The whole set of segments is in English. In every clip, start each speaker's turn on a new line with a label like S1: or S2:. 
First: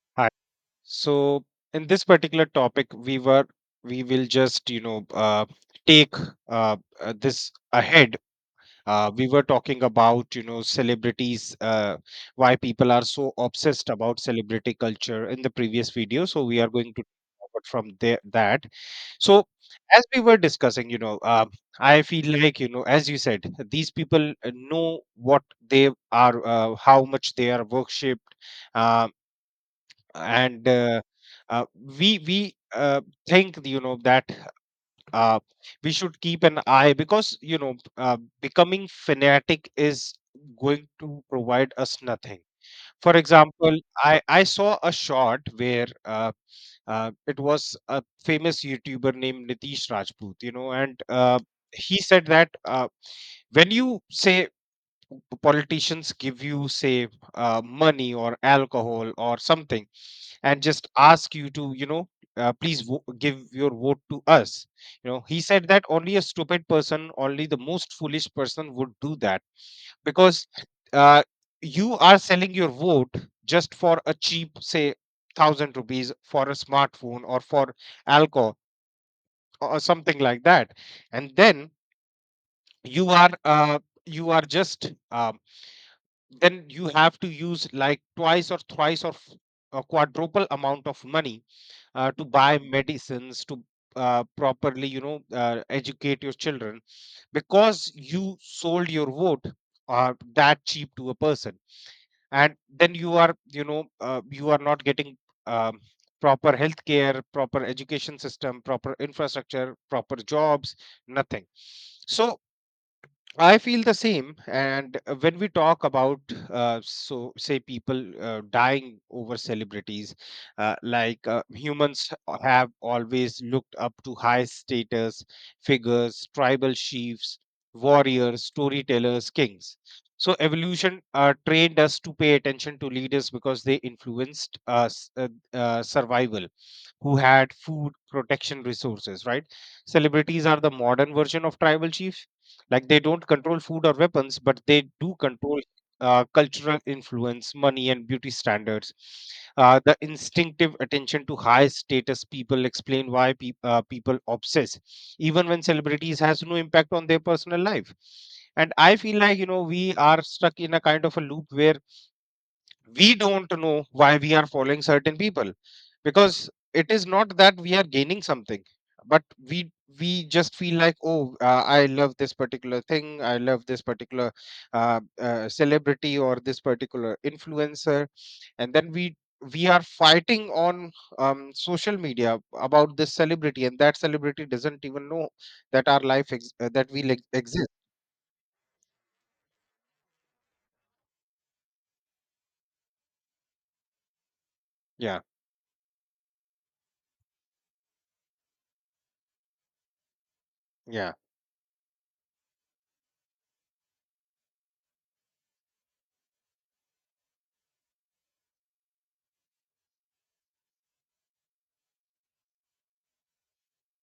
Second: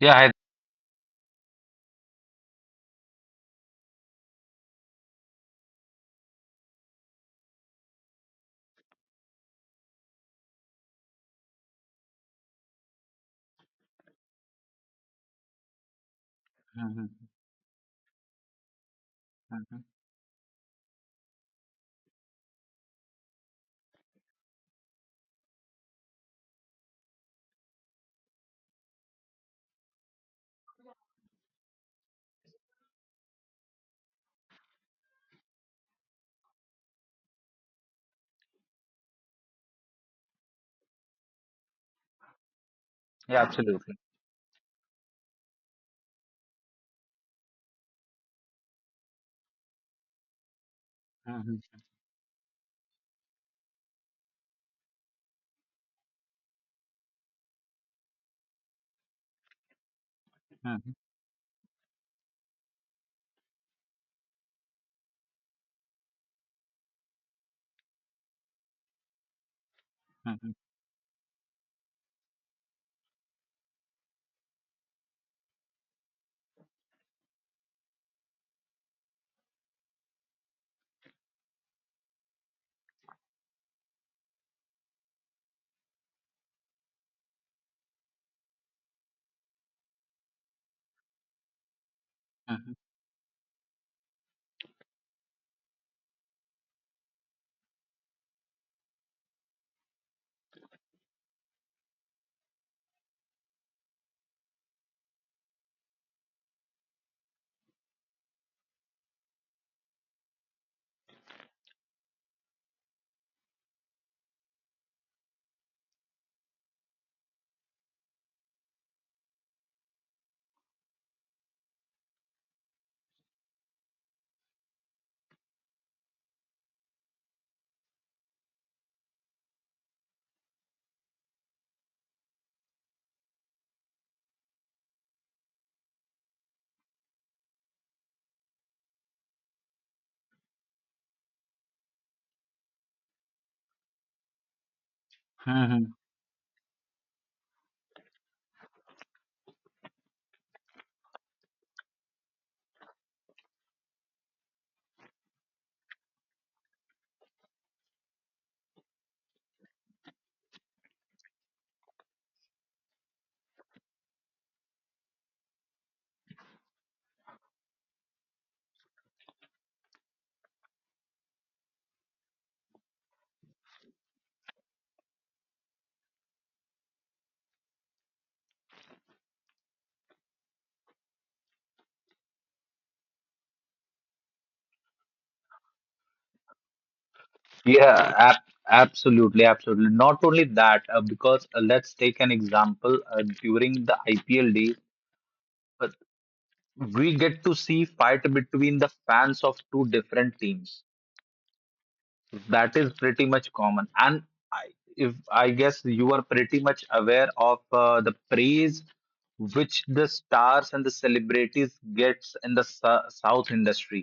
S1: Yeah,
S2: Hi.
S1: I,
S2: So in this particular topic, we will just take this ahead. We were talking about celebrities, why people are so obsessed about celebrity culture in the previous video. So we are going to
S1: mhm,
S2: talk about from there that. So
S1: mhm,
S2: as we were discussing, I feel like, as you said, these people know what they are, how much they are worshipped. uh, and we think that uh, we should keep an eye, because becoming fanatic is going to provide us nothing. For
S1: yeah,
S2: example,
S1: absolutely.
S2: I saw a shot where it was a famous youtuber named nitish rajput, and
S1: Mhm,
S2: he said that when you say politicians give, you say, money or alcohol or something, and just
S1: mhm,
S2: ask you to please give your vote to us. He said that only a stupid person, only the most foolish person, would do that, because
S1: mhm,
S2: uh, you are selling your vote just for a cheap, say, 1,000 rupees for a smartphone or for alcohol or something like that. And then you are uh, you are just then you have to use like twice or thrice or a quadruple amount of money, to buy
S1: mhm,
S2: medicines, to properly educate your children, because you sold your vote that cheap to a person. And then you are not getting um, proper healthcare, proper education system, proper infrastructure, proper jobs, nothing. So I feel the same. And when we talk about, people dying over celebrities, like, humans have always looked up to high status figures, tribal chiefs, warriors, storytellers, kings. So evolution trained us to pay attention to leaders, because they influenced us survival, who had food, protection, resources. Right? Celebrities are the modern version of tribal chiefs. Like, they don't control food or weapons, but they do control
S1: mhm.
S2: cultural influence, money, and beauty standards. The instinctive attention to high status people explain why people obsess, even when celebrities has no impact on their personal life. And I feel like we are stuck in a kind of a loop where we don't know why we are following certain people, because it is not that we are gaining something, but we we just feel like, oh, I love this particular thing, I love this particular celebrity or this particular influencer. And then we are fighting on social media about this celebrity, and that celebrity doesn't even know that our life ex- that we like exist.
S1: Yeah, ab Absolutely, absolutely. Not only that, because let's take an example during the IPL day,
S2: Yeah,
S1: but we get to see fight between the fans of two different teams.
S2: yeah.
S1: That is pretty much common. And I, if I guess you are pretty much aware of the praise which the stars and the celebrities gets in the South industry.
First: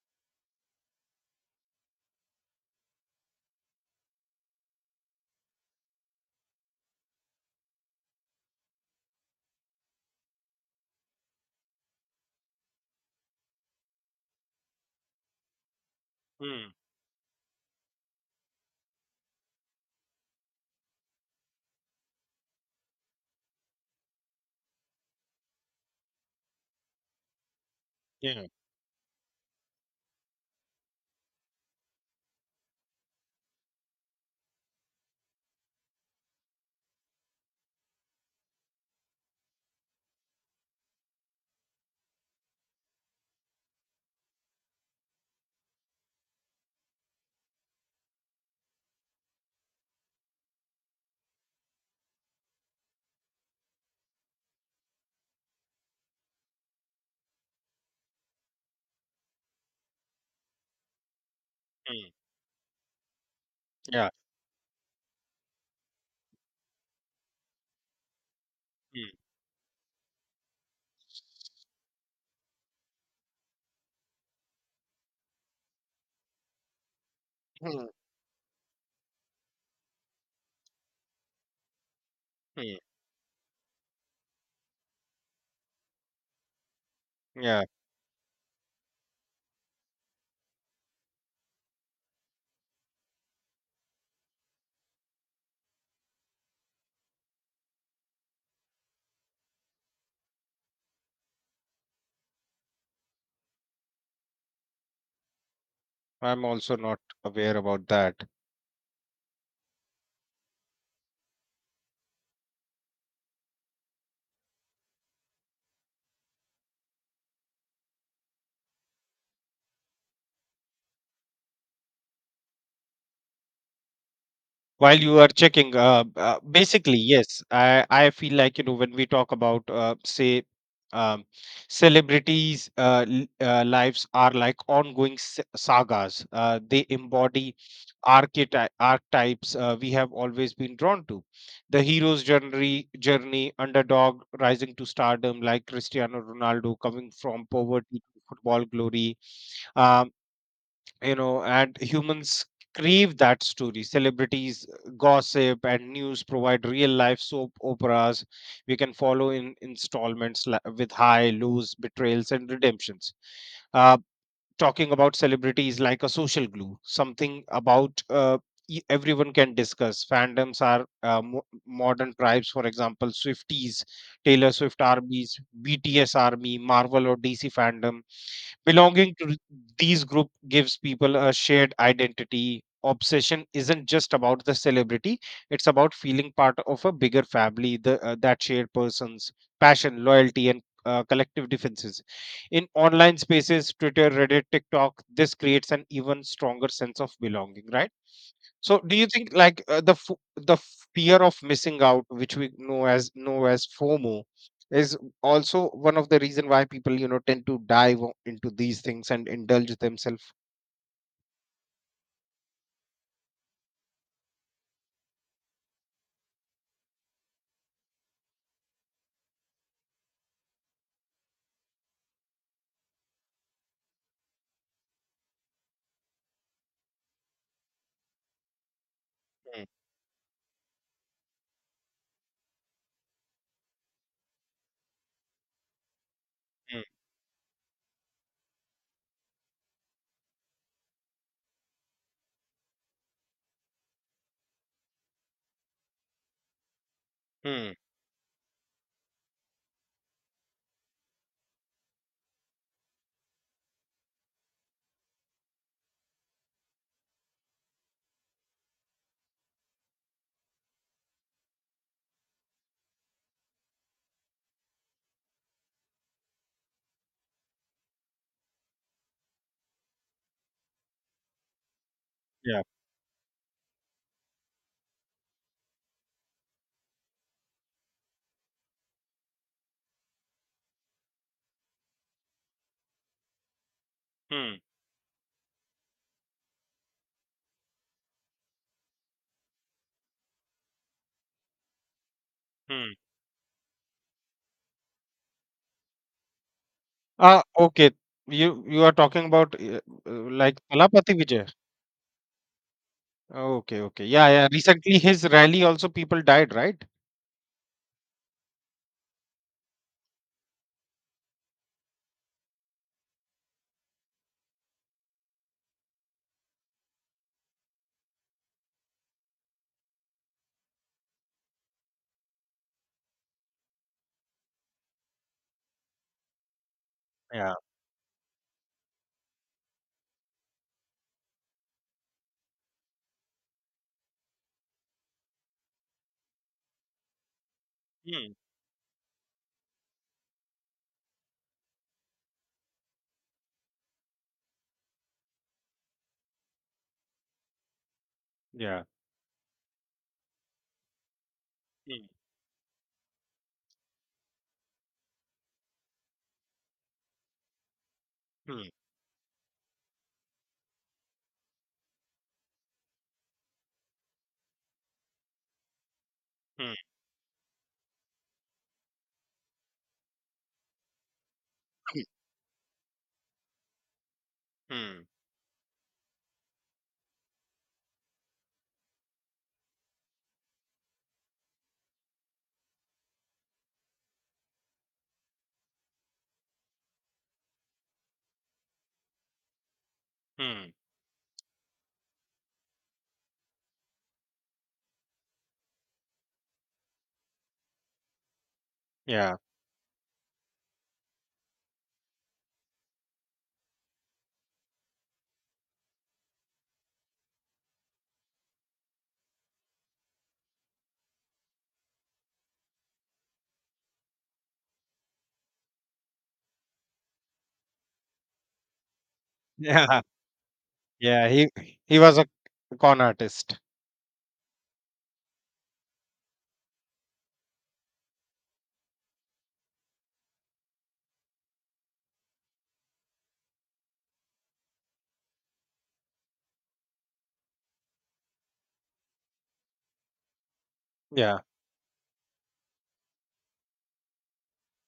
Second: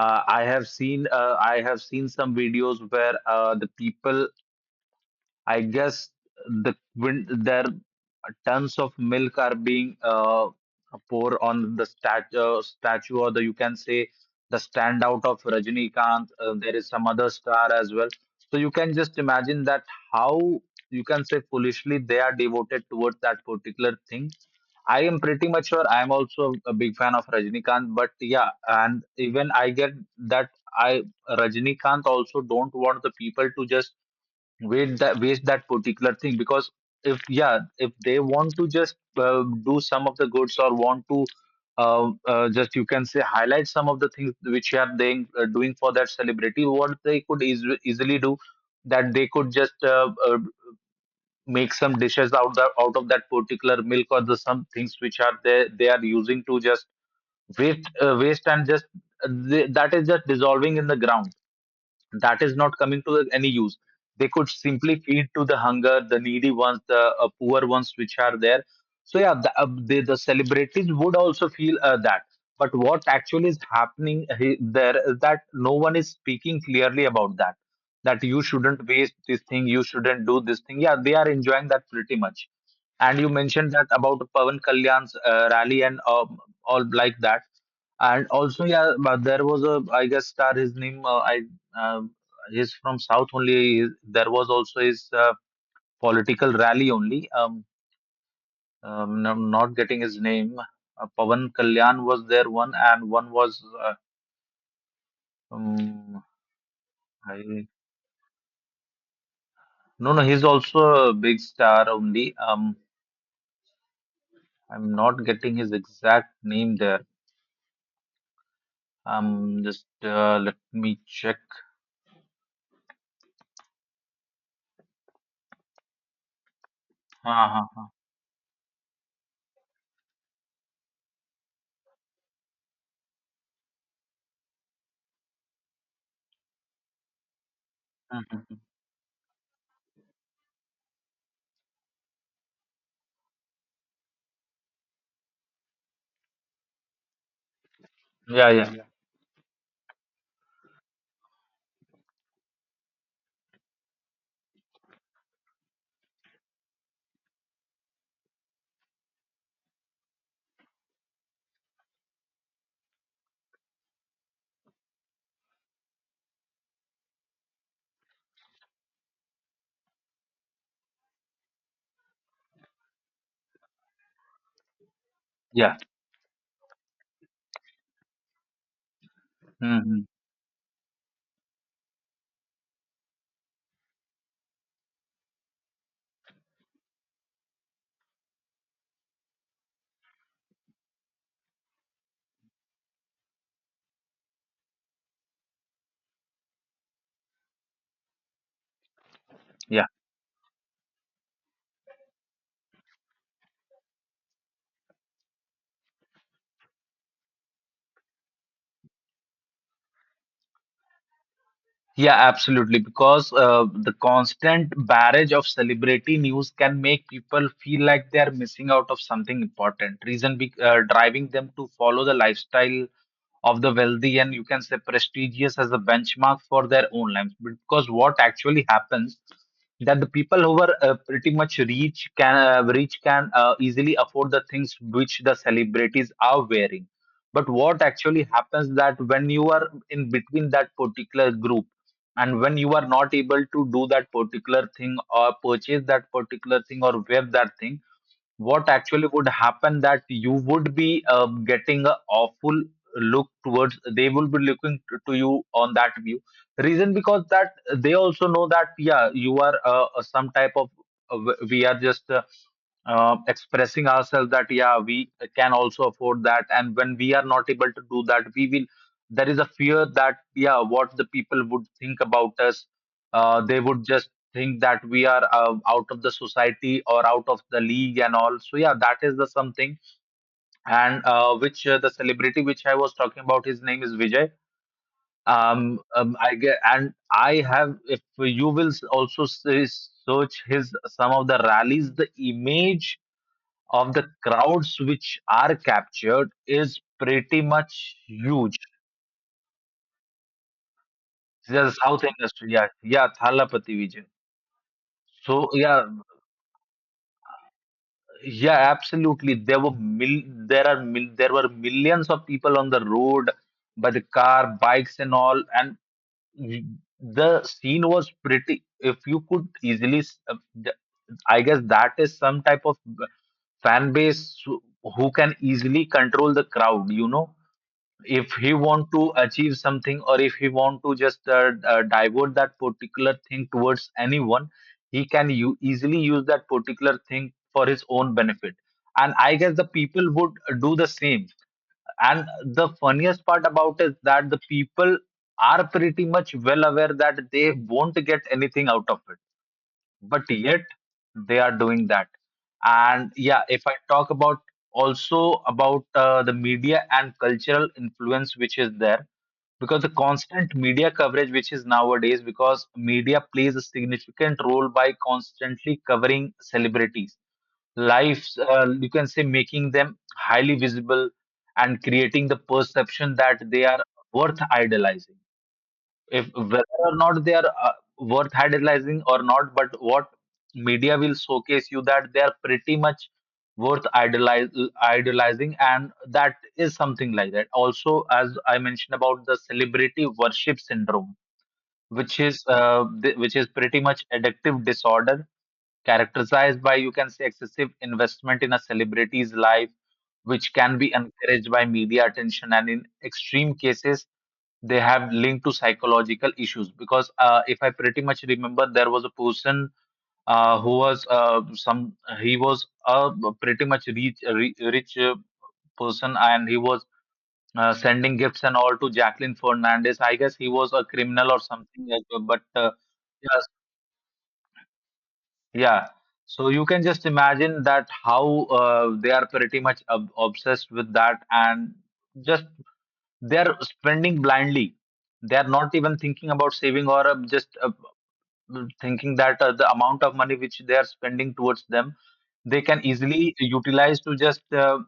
S1: I have seen some videos where the people, I guess the when their tons of milk are being poured on the statue or the you can say the standout of Rajinikanth.
S2: Hmm.
S1: There is some other star as well. So you can just imagine that how you can say foolishly they are devoted towards that particular thing. I am pretty much sure I am also a big fan of Rajnikant, but
S2: Yeah.
S1: yeah, and even I get that I Rajnikant also don't want the people to just wait that waste that particular thing. Because if yeah, if they want to just do some of the goods or want to just you can say highlight some of the things which you are doing doing for that celebrity, what they could easily do, that they could just make some dishes out of that particular milk or the some things which are they are using to just waste and just that is just dissolving in the ground,
S2: Hmm.
S1: that is not coming to any use.
S2: Yeah.
S1: They could simply feed to the hunger, the needy ones, the poor ones which are there.
S2: Hmm.
S1: So yeah, the celebrities would also feel that. But what actually is happening there is that no one is speaking clearly about that.
S2: Hmm.
S1: That you shouldn't waste this thing, you shouldn't do this thing. Yeah, they are enjoying that pretty much.
S2: Hmm.
S1: And you mentioned that about Pavan Kalyan's rally and all like that.
S2: Yeah.
S1: And also, yeah, but there was a, I guess, star. His name, um he's from South only. There was also his political rally only. I'm not getting his name. Pavan Kalyan was there one, and one was, um,
S2: I'm also not aware
S1: I,
S2: about that.
S1: no, no, he's also a big star only. I'm not getting his exact name there. Just let me check.
S2: While you are checking, basically, yes,
S1: Uh huh.
S2: I feel like, when we talk about, um, celebrities' lives are like ongoing sagas. They embody
S1: Mm-hmm.
S2: archetypes we have always been drawn to. The hero's journey, underdog rising to stardom, like Cristiano Ronaldo coming from poverty to
S1: Yeah,
S2: football
S1: yeah,
S2: glory. um, and humans crave that story. Celebrities gossip and news provide real life soap operas we can follow in installments, with high lows, betrayals, and redemptions. Uh, talking about celebrities, like a social glue, something about everyone can discuss. Fandoms are modern tribes, for example, Swifties, Taylor Swift armies,
S1: yeah.
S2: BTS army, Marvel or DC fandom. Belonging to
S1: Mm-hmm.
S2: these group gives people a shared identity. Obsession isn't just about the celebrity; it's about feeling part of a bigger family. The That shared person's passion, loyalty, and collective defenses. In online spaces, Twitter, Reddit, TikTok, this creates an even stronger sense of belonging, right? So do you think like
S1: Yeah,
S2: the fear of missing out, which we know as FOMO, is also one of the reason why people tend to dive into these things and indulge themselves?
S1: yeah, absolutely. Because the constant barrage of celebrity news can make people feel like they are missing out of something important. Reason be driving them to follow the lifestyle of the wealthy and you can say prestigious as a benchmark for their own lives. Because what actually happens
S2: Mm,
S1: that the people who are pretty much rich can easily afford the things which the celebrities are
S2: mm,
S1: wearing. But what actually happens that when you are in between that particular group, and when you are not able to do that particular thing or purchase that particular thing or wear that
S2: mm.
S1: thing, what actually would happen that you would be getting a awful look towards, they will be looking to you on that view, reason because that they also know that yeah you are some type of, we are just expressing ourselves that yeah we can also afford that, and when we are not able to do that we will, there is a fear that yeah what the people would think about
S2: Yeah.
S1: us. They would just think that we are out of the society or out of the league and all. So yeah, that is the something. And which the celebrity which I was talking about, his name is Vijay.
S2: Mm,
S1: I get And I have, if you will search his, some of the rallies, the
S2: mm.
S1: image of the crowds which are captured is pretty
S2: Ah, okay.
S1: much huge.
S2: You are talking about uh, like Talapati Vijay.
S1: The South industry, yeah, yeah,
S2: Oh,
S1: Thalapathy
S2: okay, okay.
S1: Vijay.
S2: Yeah, yeah. Recently, his
S1: So
S2: rally
S1: yeah,
S2: also people died, right?
S1: yeah, absolutely. There were mil there are mil there were millions of people on the road by the car, bikes and all, and y- the scene was pretty. If you could easily, th- I guess that is some type of uh, fan base who can easily control the crowd, you know,
S2: Yeah.
S1: if he want to achieve something or if he want to just divert that particular thing towards anyone, he can easily use that particular thing for his own
S2: Mm,
S1: benefit. And I guess the people would do the same. And the funniest part about is that the people are pretty much well aware that they won't get anything
S2: yeah.
S1: out of it, but yet they are doing that.
S2: Mm,
S1: And yeah, if I talk about also about the media and cultural influence which is
S2: mm,
S1: there, because the constant media coverage which is nowadays, because media plays a significant role by constantly covering
S2: mm,
S1: celebrities lives, you can say making them highly visible and creating the perception that they are worth
S2: mm,
S1: idolizing. If whether or not they are worth idolizing or not, but what media will showcase you that they are pretty much worth idolize, idolizing. And that is something like that also as I mentioned about the celebrity worship
S2: mm.
S1: syndrome, which is which is pretty much addictive disorder, characterized by you can say excessive investment in a celebrity's
S2: Yeah.
S1: life, which can be encouraged by media attention, and in extreme cases they have linked to psychological issues. Because if I pretty much remember, there was a person who was some, he was a pretty much rich person, and he was sending gifts and all to Jacqueline Fernandez.
S2: Yeah.
S1: I guess he was a
S2: Yeah,
S1: criminal or
S2: he
S1: something
S2: he
S1: like
S2: was
S1: that,
S2: a
S1: but
S2: con
S1: yes,
S2: artist.
S1: yeah. So you can just imagine that how they are pretty much obsessed with that. And just they are spending blindly, they are not even thinking about saving or just thinking that the amount of money which they are spending
S2: Yeah,
S1: towards them, they can easily utilize to just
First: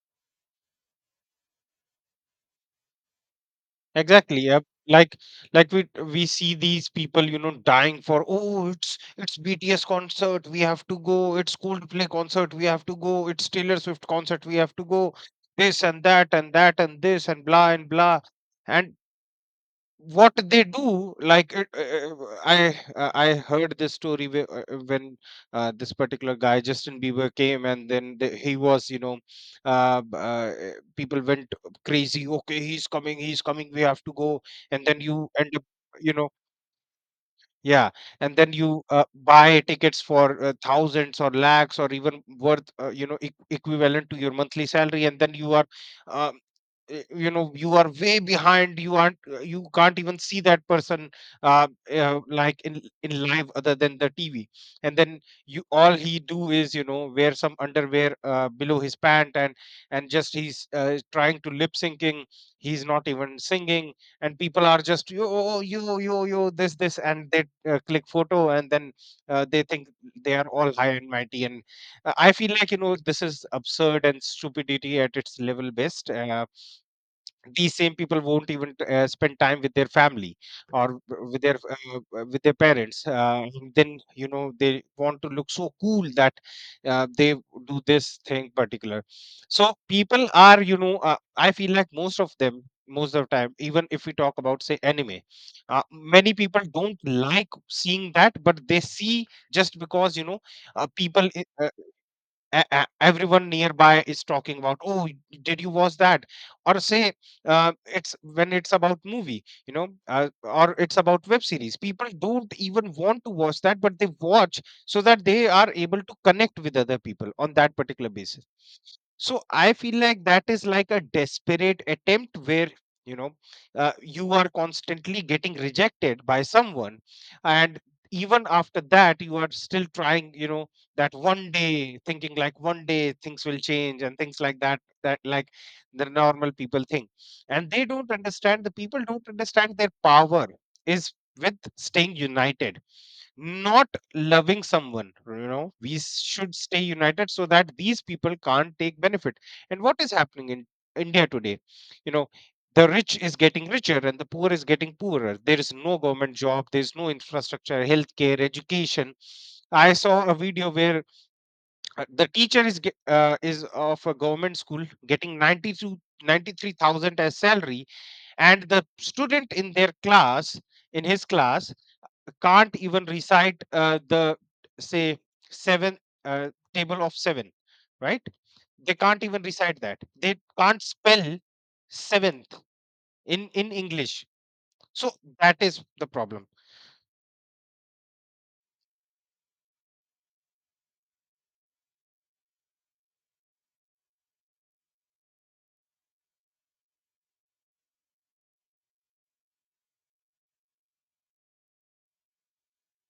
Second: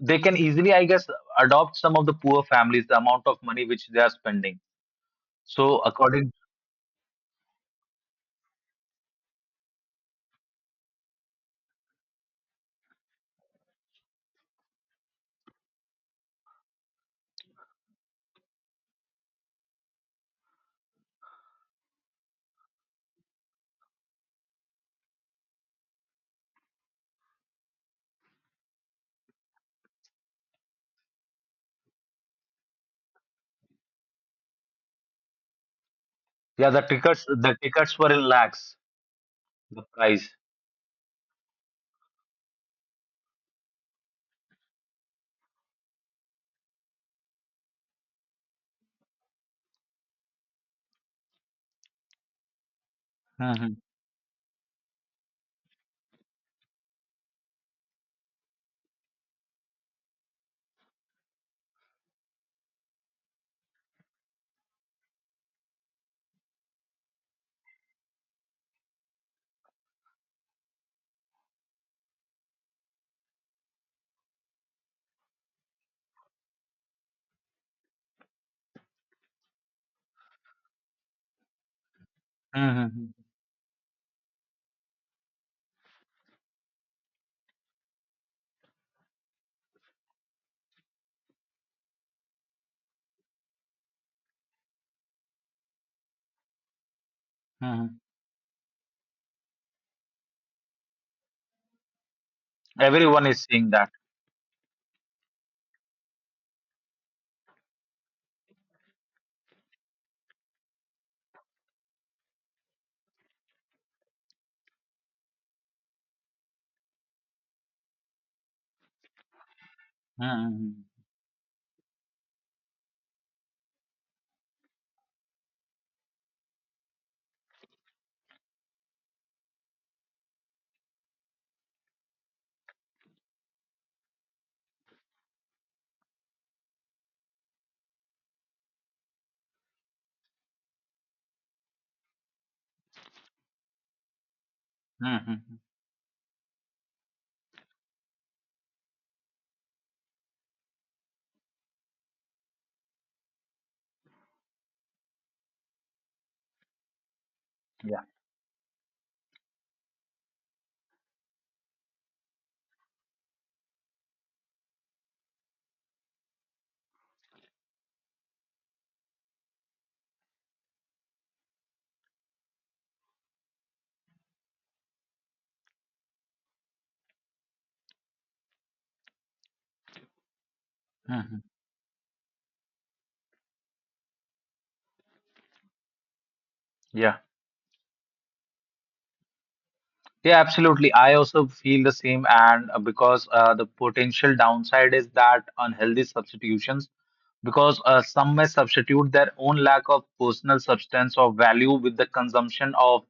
S1: they can easily I guess adopt some of the poor families, the amount of money which they are
S2: exactly.
S1: spending.
S2: Yep. Like,
S1: So
S2: we
S1: according,
S2: see these people, dying for, oh, it's BTS concert, we have to go. It's Coldplay concert, we have to go. It's Taylor Swift concert, we have to go. This and that and that and this and blah and blah. And what they do, like, it, I I heard this story when this particular guy, Justin Bieber, came, and then the, he was you know b- people went crazy. Okay, he's coming, he's coming, we have to go, and then you end up, you know
S1: yeah, the tickets, the
S2: yeah,
S1: tickets were in
S2: and then
S1: lakhs,
S2: you buy
S1: the
S2: tickets
S1: price.
S2: for thousands or lakhs, or even worth equivalent to your monthly salary. And then uh, you are way behind. You can't even see that person, like, in live, other
S1: Mhm.
S2: than the TV. And then you all he do is wear some underwear below his pant, and just he's trying to lip syncing. He's not even singing. And people are just, yo, yo, yo, yo, this, and they click photo. And then they think they are all high and mighty. And I feel like this is absurd, and stupidity at its level best. These same people won't even spend time with their family or with their parents,
S1: Mhm.
S2: and then they want to look so cool that they do this thing particular. So people are, I feel like, most of them, most of the time, even if we talk about say anime, uh, many people don't like
S1: Mhm.
S2: seeing that, but they see, just because people I- e- e-
S1: Everyone is
S2: everyone
S1: seeing that.
S2: nearby is talking about, oh, did you watch that, or say, it's when it's about movie, or it's about web series. People don't even want to watch that, but they watch, so that they are able to connect with other people on that particular basis. So I feel like that is
S1: Mhm.
S2: like a desperate attempt where, you know you are constantly getting rejected by someone, and even after that you are still trying. That one day, thinking like one day things will change, and things like that. That, like, the normal people think, and they don't understand. The people don't understand their power is with staying united, not loving someone.
S1: Mhm.
S2: We should stay united so that these people can't take benefit. And what is happening in India today, you know the rich is getting richer and the poor is getting poorer. There is no government job, there is no infrastructure,
S1: Yeah.
S2: healthcare, education. I saw a video where the teacher is of a government school getting 92, 93,000 as salary. And the student in their class, in his class, can't even recite the, say, seven uh, table of seven. Right? They can't even recite that, they can't spell
S1: Mhm.
S2: seventh in English. So that is the problem.
S1: Yeah. Yeah, absolutely. I also feel the same. And because the potential downside is that unhealthy substitutions, because some may substitute their own lack of personal substance or value with the consumption of,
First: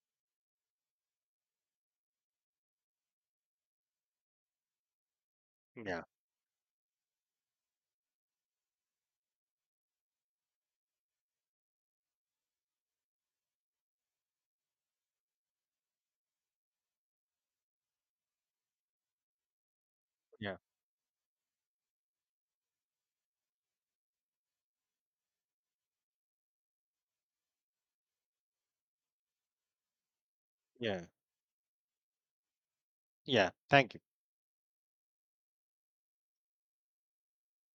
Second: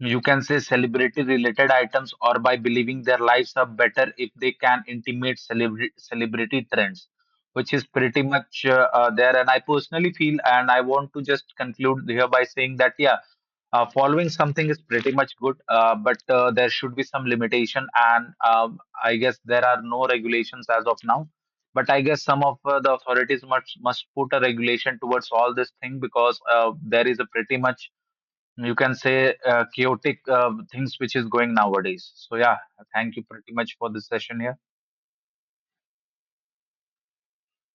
S1: you can say, celebrity-related items, or by believing their lives are better if they can intimate
S2: Yeah.
S1: celebrity trends, which is pretty much there. And I personally feel, and I want to just conclude here by saying that, yeah, following something is pretty much good, but there should be some limitation, and I guess there are no
S2: Yeah.
S1: regulations as of now. But I guess some of the authorities must put a regulation towards all this thing, because there is a pretty much you can say chaotic things
S2: Yeah.
S1: which is going nowadays. So yeah, thank you
S2: Yeah,
S1: pretty much for
S2: thank
S1: this
S2: you.
S1: session here.